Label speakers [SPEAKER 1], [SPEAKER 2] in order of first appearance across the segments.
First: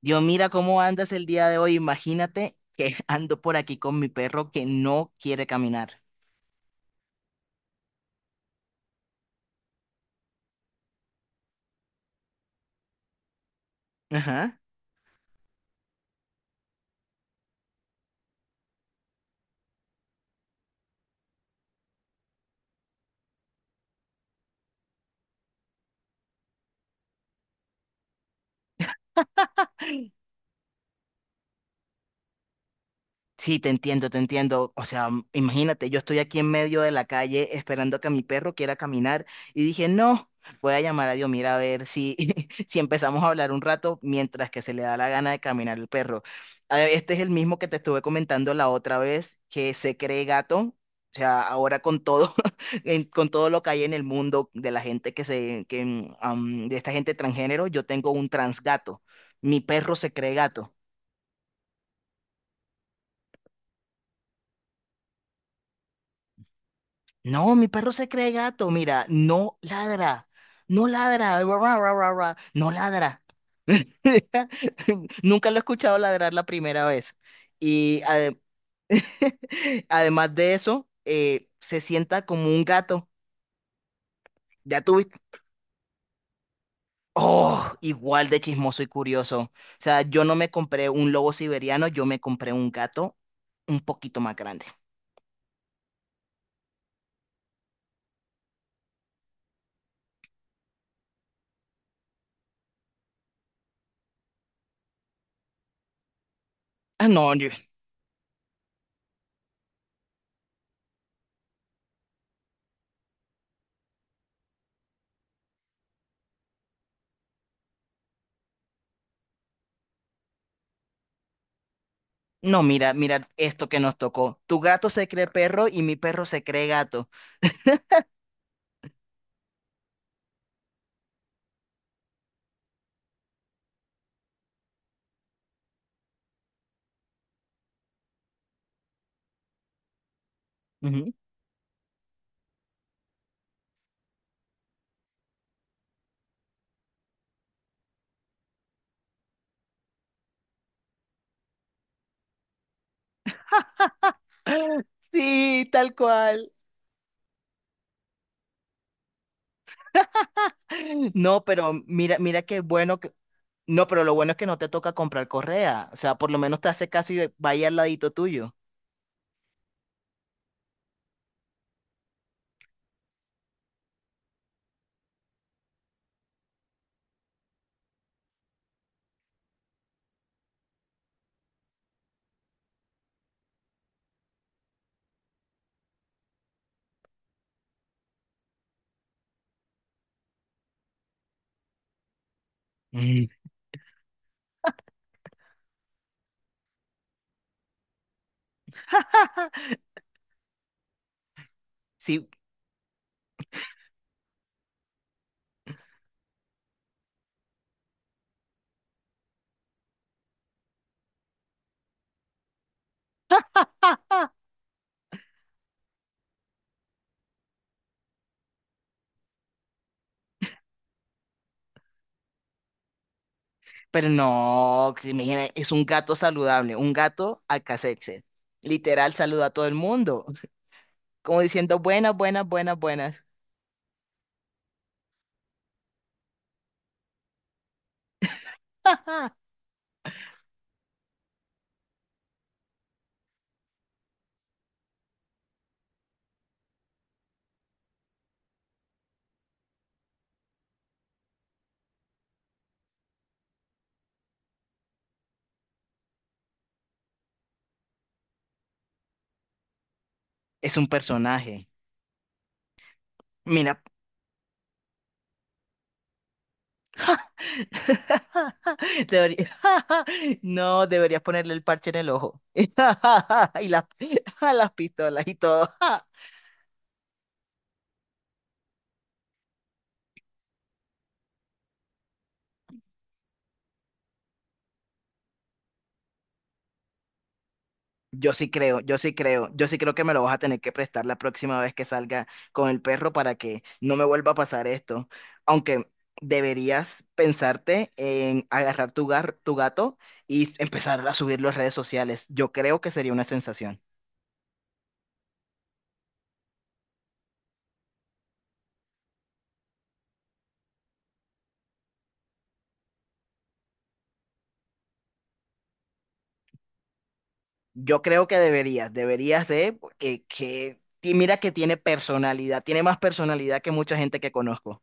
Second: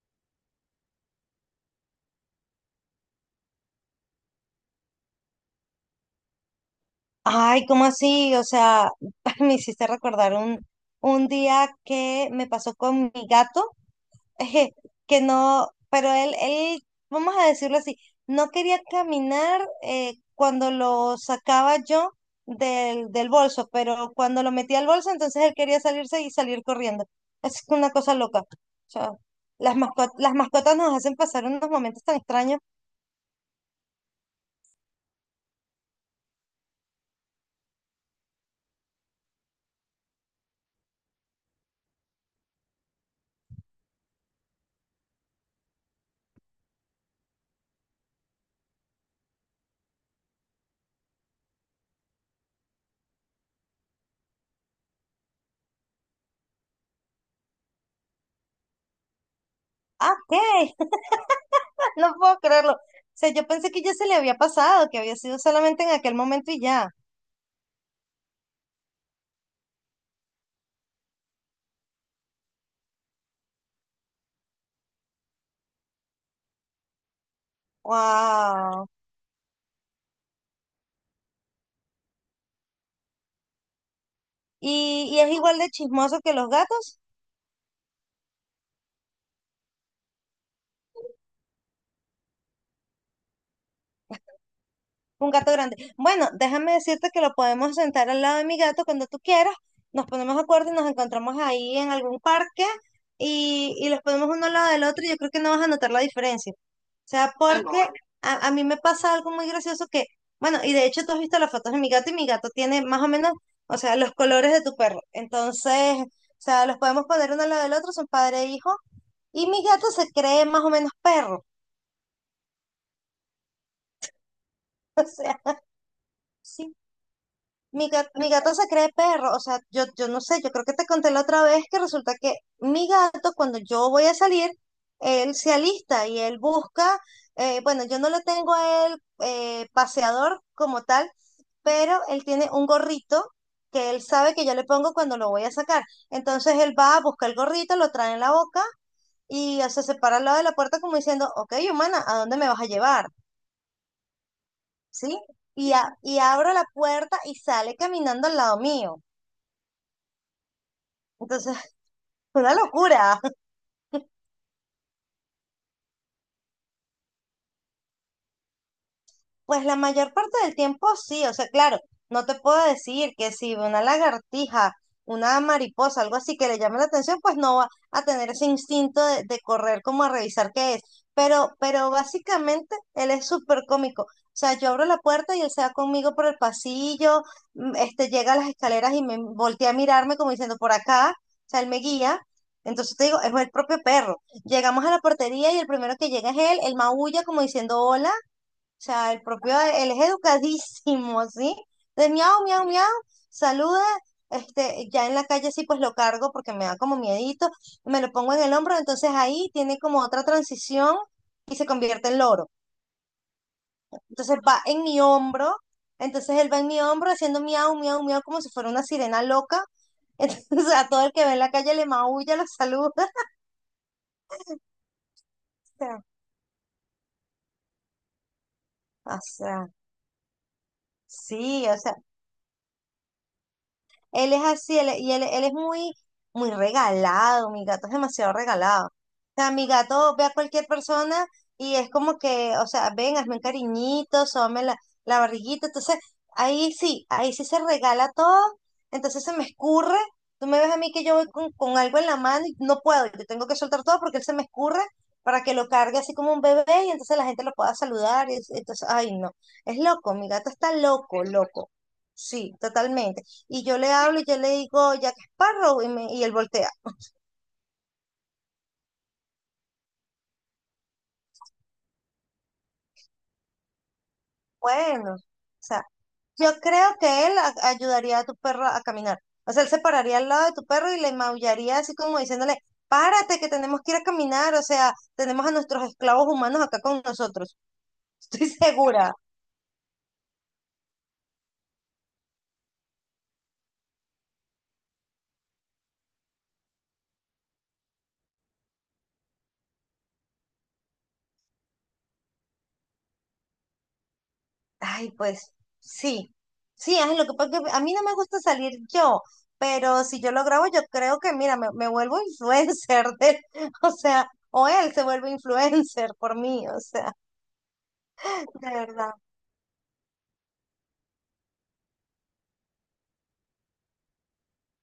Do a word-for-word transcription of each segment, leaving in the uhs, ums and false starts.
[SPEAKER 1] Dios, mira cómo andas el día de hoy. Imagínate que ando por aquí con mi perro que no quiere caminar.
[SPEAKER 2] Ay, ¿cómo así? O sea, me hiciste recordar un, un día que me pasó con mi gato,
[SPEAKER 1] Ajá.
[SPEAKER 2] que no, pero él, él, vamos a decirlo así, no quería caminar eh, cuando lo sacaba yo del, del bolso, pero cuando lo metía al bolso, entonces él quería salirse y salir corriendo. Es una cosa loca. O sea, las mascotas, las mascotas nos hacen pasar unos momentos tan extraños.
[SPEAKER 1] Sí, te entiendo, te entiendo. O sea, m- imagínate, yo estoy aquí en medio de la calle esperando que mi perro quiera caminar y dije, no, voy a llamar a Dios, mira, a ver si, si empezamos a hablar un rato mientras que se le da la gana de caminar el perro. A ver, este es el mismo que te estuve comentando la otra vez, que se cree gato. O sea, ahora con todo, en- con todo lo que hay en el mundo de la gente que se, que, mm, am, de esta gente transgénero, yo tengo un transgato. Mi perro se
[SPEAKER 2] Ah, ok.
[SPEAKER 1] cree gato.
[SPEAKER 2] No puedo creerlo. O sea, yo pensé que ya se le había pasado, que había sido solamente en aquel momento y ya.
[SPEAKER 1] No, mi perro se cree gato, mira, no ladra, no ladra, ra, ra, ra, ra, ra, no ladra. Nunca lo he escuchado ladrar la primera vez. Y ade-
[SPEAKER 2] Wow.
[SPEAKER 1] Además de eso, eh, se sienta como un gato. Ya
[SPEAKER 2] ¿Y,
[SPEAKER 1] tuviste.
[SPEAKER 2] y es igual de chismoso que los gatos?
[SPEAKER 1] Oh, igual de chismoso y curioso. O sea, yo no me compré un lobo siberiano, yo me compré un gato un poquito más grande.
[SPEAKER 2] Un gato grande. Bueno, déjame decirte que lo podemos sentar al lado de mi gato cuando tú quieras. Nos ponemos de acuerdo y nos encontramos ahí en algún parque y, y los ponemos uno al lado del otro y yo creo que no vas a notar la diferencia.
[SPEAKER 1] Ah, no,
[SPEAKER 2] Sea,
[SPEAKER 1] yo-
[SPEAKER 2] porque a, a mí me pasa algo muy gracioso que, bueno, y de hecho tú has visto las fotos de mi gato y mi gato tiene más o menos, o sea, los colores de tu perro. Entonces, o sea, los podemos poner uno al lado del otro, son padre e hijo, y mi gato se cree más o menos perro.
[SPEAKER 1] no, mira, mira esto que nos tocó. Tu gato se cree perro y mi perro se cree
[SPEAKER 2] Sí.
[SPEAKER 1] gato.
[SPEAKER 2] Mi gato, mi gato se cree perro, o sea, yo, yo no sé, yo creo que te conté la otra vez que resulta que mi gato cuando yo voy a salir, él se alista y él busca, eh, bueno, yo no lo tengo a él eh, paseador como tal,
[SPEAKER 1] Ujú.
[SPEAKER 2] pero él tiene un gorrito que él sabe que yo le pongo cuando lo voy a sacar. Entonces él va a buscar el gorrito, lo trae en la boca y o sea, se para al lado de la puerta como diciendo, ok, humana, ¿a dónde me vas a llevar? ¿Sí?
[SPEAKER 1] Sí,
[SPEAKER 2] Y,
[SPEAKER 1] tal
[SPEAKER 2] a- y
[SPEAKER 1] cual.
[SPEAKER 2] abro la puerta y sale caminando al lado mío.
[SPEAKER 1] No,
[SPEAKER 2] Entonces,
[SPEAKER 1] pero mira, mira
[SPEAKER 2] una
[SPEAKER 1] qué bueno que...
[SPEAKER 2] locura.
[SPEAKER 1] No, pero lo bueno es que no te toca comprar correa. O sea, por lo menos te hace caso y vaya al ladito tuyo.
[SPEAKER 2] Pues la mayor parte del tiempo sí, o sea, claro, no te puedo decir que si una lagartija, una mariposa, algo así que le llame la atención, pues no va a tener ese instinto de, de correr como a revisar qué es. Pero, pero básicamente él es súper cómico. O sea, yo abro la puerta y él se va conmigo por el pasillo, mm, este, llega a las escaleras y me voltea a mirarme como diciendo por acá, o sea, él me guía. Entonces te digo,
[SPEAKER 1] Mm.
[SPEAKER 2] es el propio perro. Llegamos a la portería y el primero que llega es él, él maulla como diciendo hola sea, el propio, él es educadísimo, ¿sí? De
[SPEAKER 1] Sí,
[SPEAKER 2] miau, miau, miau, saluda, este, ya en la calle sí pues lo cargo porque me da como miedito, me lo pongo en el hombro, entonces ahí tiene como otra transición y se convierte en loro. Entonces va en mi hombro, entonces él va en mi hombro haciendo miau, miau, miau como si fuera una sirena loca. Entonces a todo el que ve en la calle le maulla, lo saluda.
[SPEAKER 1] pero no, que se imagina, es
[SPEAKER 2] O
[SPEAKER 1] un
[SPEAKER 2] sea,
[SPEAKER 1] gato saludable, un gato al alcacelser. Literal,
[SPEAKER 2] o
[SPEAKER 1] saluda a todo
[SPEAKER 2] sea,
[SPEAKER 1] el mundo, como
[SPEAKER 2] sí, o
[SPEAKER 1] diciendo
[SPEAKER 2] sea,
[SPEAKER 1] buenas, buenas, buenas, buenas.
[SPEAKER 2] Él es así, él, y él, él es muy, muy regalado, mi gato es demasiado regalado. O sea, mi gato ve a cualquier persona y es como que, o sea, ven, hazme un cariñito, sóbame la, la barriguita. Entonces, ahí sí, ahí sí se regala todo, entonces se me escurre. Tú me ves a mí que yo voy con, con algo en la mano y no puedo, yo tengo que soltar todo porque él se me escurre para que lo cargue así como un bebé y entonces la gente lo pueda saludar. Y es- entonces, ay, no, es loco, mi gato está
[SPEAKER 1] Es un
[SPEAKER 2] loco,
[SPEAKER 1] personaje.
[SPEAKER 2] loco. Sí, totalmente. Y yo
[SPEAKER 1] Mira,
[SPEAKER 2] le hablo y yo le digo Jack Sparrow y, me- y él voltea.
[SPEAKER 1] Debería- no, deberías ponerle el parche en el ojo. Y las, las
[SPEAKER 2] Bueno, o
[SPEAKER 1] pistolas y todo.
[SPEAKER 2] sea, yo creo que él a- ayudaría a tu perro a caminar. O sea, él se pararía al lado de tu perro y le maullaría así como diciéndole, párate que tenemos que ir a caminar. O sea, tenemos a nuestros esclavos humanos acá con nosotros.
[SPEAKER 1] Yo sí
[SPEAKER 2] Estoy
[SPEAKER 1] creo, yo
[SPEAKER 2] segura.
[SPEAKER 1] sí creo, yo sí creo que me lo vas a tener que prestar la próxima vez que salga con el perro para que no me vuelva a pasar esto. Aunque deberías pensarte en agarrar tu, gar- tu gato y empezar a subirlo a redes sociales. Yo creo que sería una sensación.
[SPEAKER 2] Ay, pues sí. Sí, es lo que pasa es que a mí no me gusta salir yo, pero si yo lo grabo, yo creo que, mira, me, me vuelvo influencer de, o sea, o él se vuelve influencer por mí, o sea.
[SPEAKER 1] Yo creo que
[SPEAKER 2] De
[SPEAKER 1] deberías,
[SPEAKER 2] verdad.
[SPEAKER 1] deberías de, porque que, y mira que tiene personalidad, tiene más personalidad que mucha gente que conozco.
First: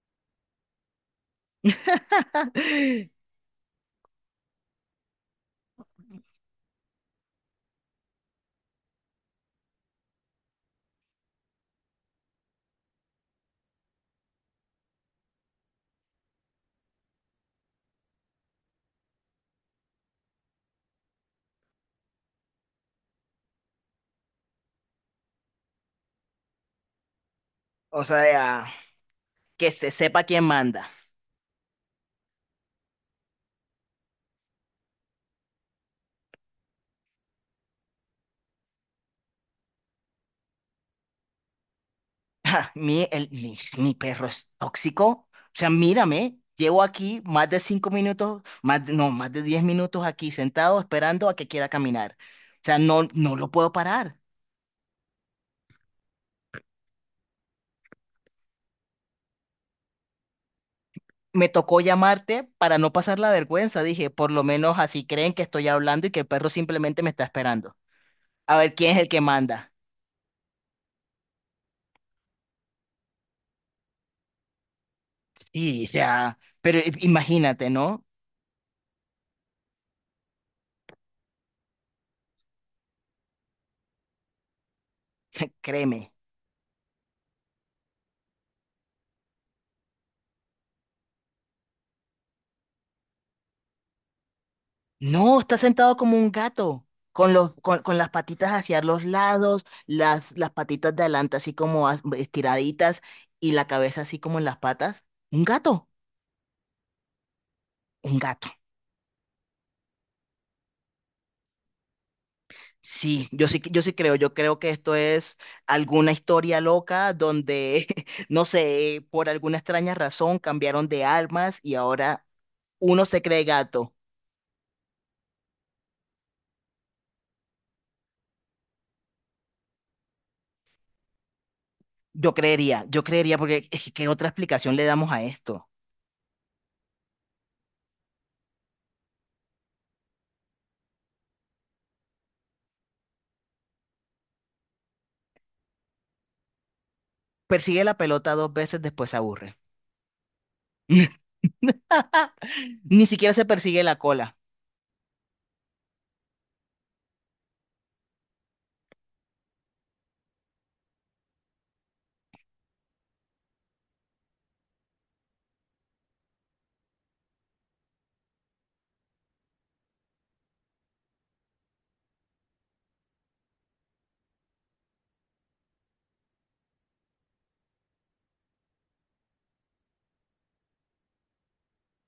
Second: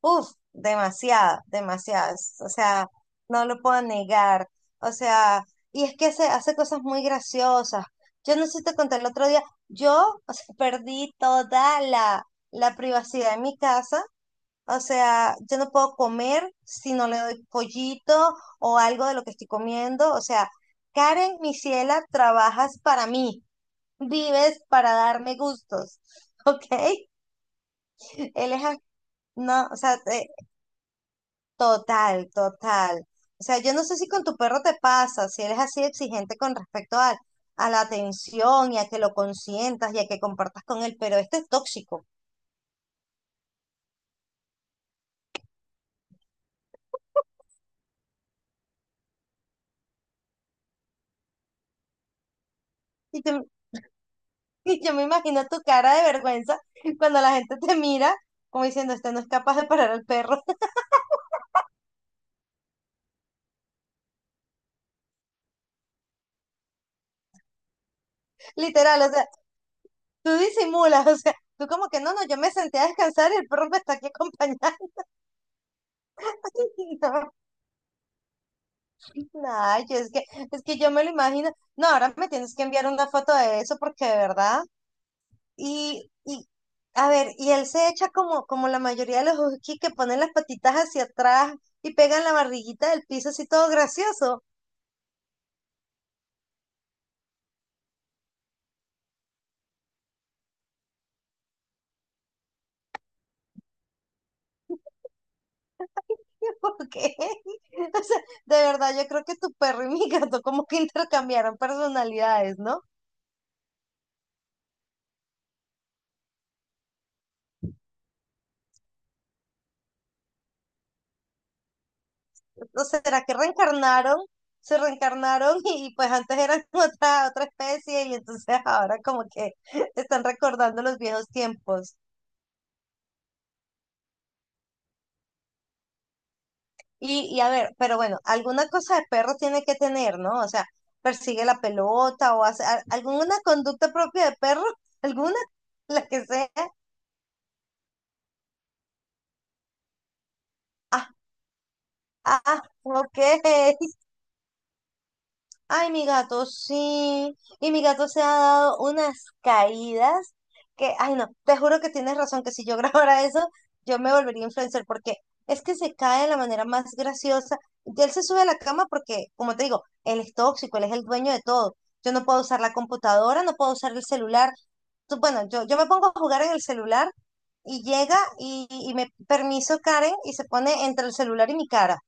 [SPEAKER 2] Uf, demasiada, demasiadas. O sea, no lo puedo negar. O sea, y es que hace, hace cosas muy graciosas. Yo no sé si te conté el otro día, yo, o sea, perdí toda la, la privacidad en mi casa. O sea, yo no puedo comer si no le doy pollito o algo de lo que estoy comiendo. O sea, Karen, mi ciela, trabajas para mí, vives para darme gustos, ¿ok?
[SPEAKER 1] O
[SPEAKER 2] Él es,
[SPEAKER 1] sea,
[SPEAKER 2] a- no,
[SPEAKER 1] que
[SPEAKER 2] o
[SPEAKER 1] se
[SPEAKER 2] sea,
[SPEAKER 1] sepa quién manda.
[SPEAKER 2] total, total. O sea, yo no sé si con tu perro te pasa, si eres así exigente con respecto a, a la atención y a que lo consientas y a que compartas con él, pero este es tóxico.
[SPEAKER 1] Ja, mi, el, mi, mi perro es tóxico. O sea, mírame, llevo aquí más de cinco minutos, más de- no, más de diez minutos aquí sentado esperando a que quiera caminar. O sea, no,
[SPEAKER 2] Y,
[SPEAKER 1] no
[SPEAKER 2] te-
[SPEAKER 1] lo puedo parar.
[SPEAKER 2] y yo me imagino tu cara de vergüenza cuando la gente te mira como diciendo, este no es capaz de parar al perro.
[SPEAKER 1] Me tocó llamarte para no pasar la vergüenza. Dije, por lo menos así creen que estoy hablando y que el perro simplemente me está esperando. A ver quién es
[SPEAKER 2] Literal, o
[SPEAKER 1] el que
[SPEAKER 2] sea,
[SPEAKER 1] manda.
[SPEAKER 2] tú disimulas, o sea, tú como que no, no, yo me senté a descansar y el perro me está aquí acompañando.
[SPEAKER 1] Y, o sea, pero i- imagínate, ¿no?
[SPEAKER 2] No, no, yo es que, es que yo me lo imagino. No, ahora me tienes que enviar una foto de eso porque de verdad.
[SPEAKER 1] Créeme.
[SPEAKER 2] Y, y, a ver, y él se echa como, como la mayoría de los huskies que ponen las patitas hacia atrás y pegan la barriguita del piso así todo gracioso.
[SPEAKER 1] No, está sentado como un gato, con los, con, con las patitas hacia los lados, las, las patitas de adelante así como as- estiraditas y la cabeza así como en las patas. Un gato,
[SPEAKER 2] ¿Por qué? O sea,
[SPEAKER 1] un gato.
[SPEAKER 2] de verdad, yo creo que tu perro y mi gato como que intercambiaron personalidades, ¿no?
[SPEAKER 1] Sí, yo sí, yo sí creo, yo creo que esto es alguna historia loca donde, no sé, por alguna extraña razón cambiaron de armas y ahora
[SPEAKER 2] ¿O
[SPEAKER 1] uno
[SPEAKER 2] será
[SPEAKER 1] se
[SPEAKER 2] que
[SPEAKER 1] cree gato.
[SPEAKER 2] reencarnaron? Se reencarnaron y, y pues antes eran otra, otra especie y entonces ahora como que están recordando los viejos tiempos.
[SPEAKER 1] Yo creería, yo creería, porque es que, ¿qué otra explicación le damos a esto?
[SPEAKER 2] Y, y a ver, pero bueno, alguna cosa de perro tiene que tener, ¿no? O sea, persigue la pelota o hace a- alguna conducta propia de perro, alguna, la que sea.
[SPEAKER 1] Persigue la pelota dos veces, después se aburre.
[SPEAKER 2] Ah, ah, ah,
[SPEAKER 1] Ni
[SPEAKER 2] ok.
[SPEAKER 1] siquiera se persigue la cola.
[SPEAKER 2] Ay, mi gato, sí. Y mi gato se ha dado unas caídas que, ay, no, te juro que tienes razón, que si yo grabara eso, yo me volvería influencer, porque es que se cae de la manera más graciosa. Y él se sube a la cama porque, como te digo, él es tóxico, él es el dueño de todo. Yo no puedo usar la computadora, no puedo usar el celular. Tú- Bueno, yo, yo me pongo a jugar en el celular y llega y, y me permiso Karen y se pone entre el celular y mi cara.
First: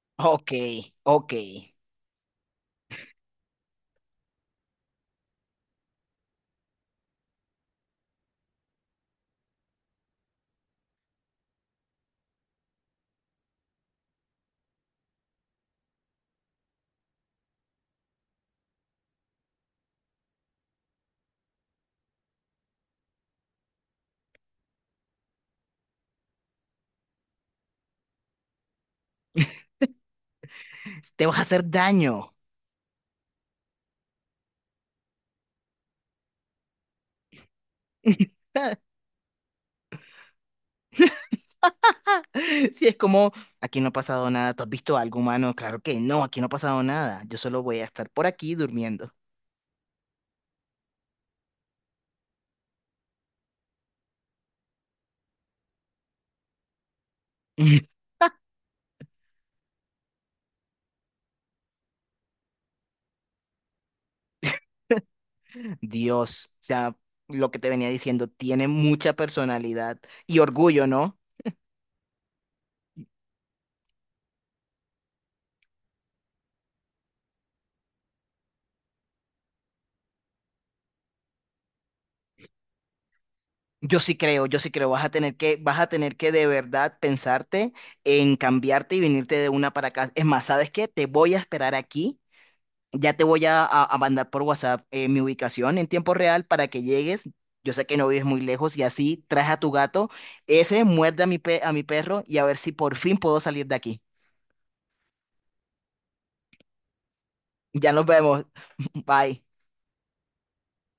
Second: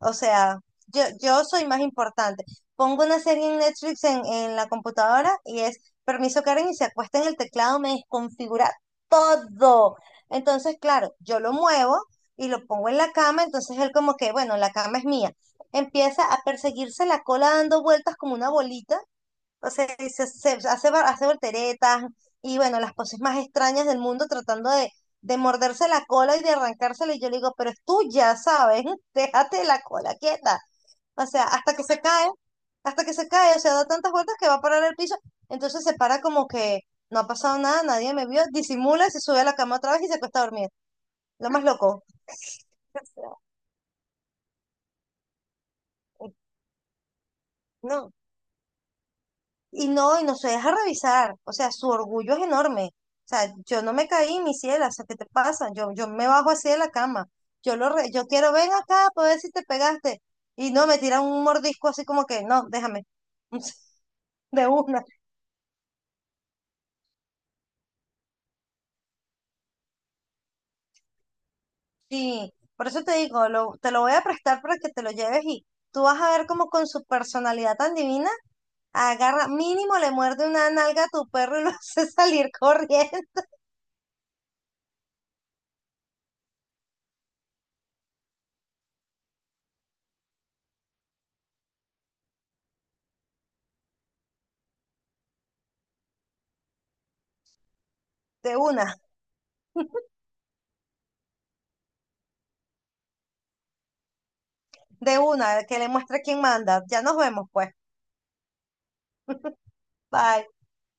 [SPEAKER 2] O
[SPEAKER 1] Ok,
[SPEAKER 2] sea, yo,
[SPEAKER 1] ok.
[SPEAKER 2] yo soy más importante. Pongo una serie en Netflix en, en la computadora y es permiso Karen y se acuesta en el teclado, me desconfigura todo. Entonces, claro, yo lo muevo y lo pongo en la cama, entonces él como que, bueno, la cama es mía. Empieza a perseguirse la cola dando vueltas como una bolita o sea, y se, se- hace, va- hace volteretas y bueno, las poses más extrañas del mundo tratando de, de morderse la cola y de arrancársela. Y yo le digo, pero es tuya, ¿sabes? Déjate la cola quieta.
[SPEAKER 1] Te
[SPEAKER 2] O
[SPEAKER 1] vas a
[SPEAKER 2] sea,
[SPEAKER 1] hacer
[SPEAKER 2] hasta que se cae,
[SPEAKER 1] daño.
[SPEAKER 2] hasta que se cae, o sea, da tantas vueltas que va a parar el piso. Entonces se para como que no ha pasado nada, nadie me vio, disimula, se sube a la cama otra vez y se acuesta a dormir. Lo más loco.
[SPEAKER 1] Si es
[SPEAKER 2] O sea,
[SPEAKER 1] como, aquí no ha pasado nada. ¿Tú has visto algo humano? Claro que no,
[SPEAKER 2] eh,
[SPEAKER 1] aquí no ha pasado nada. Yo solo voy a estar
[SPEAKER 2] no.
[SPEAKER 1] por aquí durmiendo.
[SPEAKER 2] Y no, y no se deja revisar. O sea, su orgullo es enorme. O sea, yo no me caí, mi ciela. O sea, ¿qué te pasa? Yo, yo me bajo así de la cama. Yo lo re- yo quiero, ven acá para ver si te pegaste. Y no, me tiran un mordisco así como que, no, déjame. De una.
[SPEAKER 1] Dios, o sea, lo que te venía diciendo, tiene mucha personalidad y orgullo, ¿no?
[SPEAKER 2] Sí, por eso te digo, lo- te lo voy a prestar para que te lo lleves y tú vas a ver como con su personalidad tan divina, agarra, mínimo le muerde una nalga a tu perro y lo hace salir corriendo.
[SPEAKER 1] Yo sí creo, yo sí creo, vas a tener que, vas a tener que de verdad pensarte en cambiarte y venirte de una para acá. Es más, ¿sabes qué? Te voy a esperar aquí, ya te voy a, a- a mandar por WhatsApp eh, mi ubicación en tiempo real para que llegues. Yo sé que no vives muy
[SPEAKER 2] De
[SPEAKER 1] lejos y
[SPEAKER 2] una,
[SPEAKER 1] así traes a tu gato, ese muerde a mi, pe- a mi perro y a ver si por fin puedo salir de aquí.
[SPEAKER 2] de una, que le muestre quién manda. Ya nos vemos, pues.
[SPEAKER 1] Ya nos vemos. Bye.
[SPEAKER 2] Bye.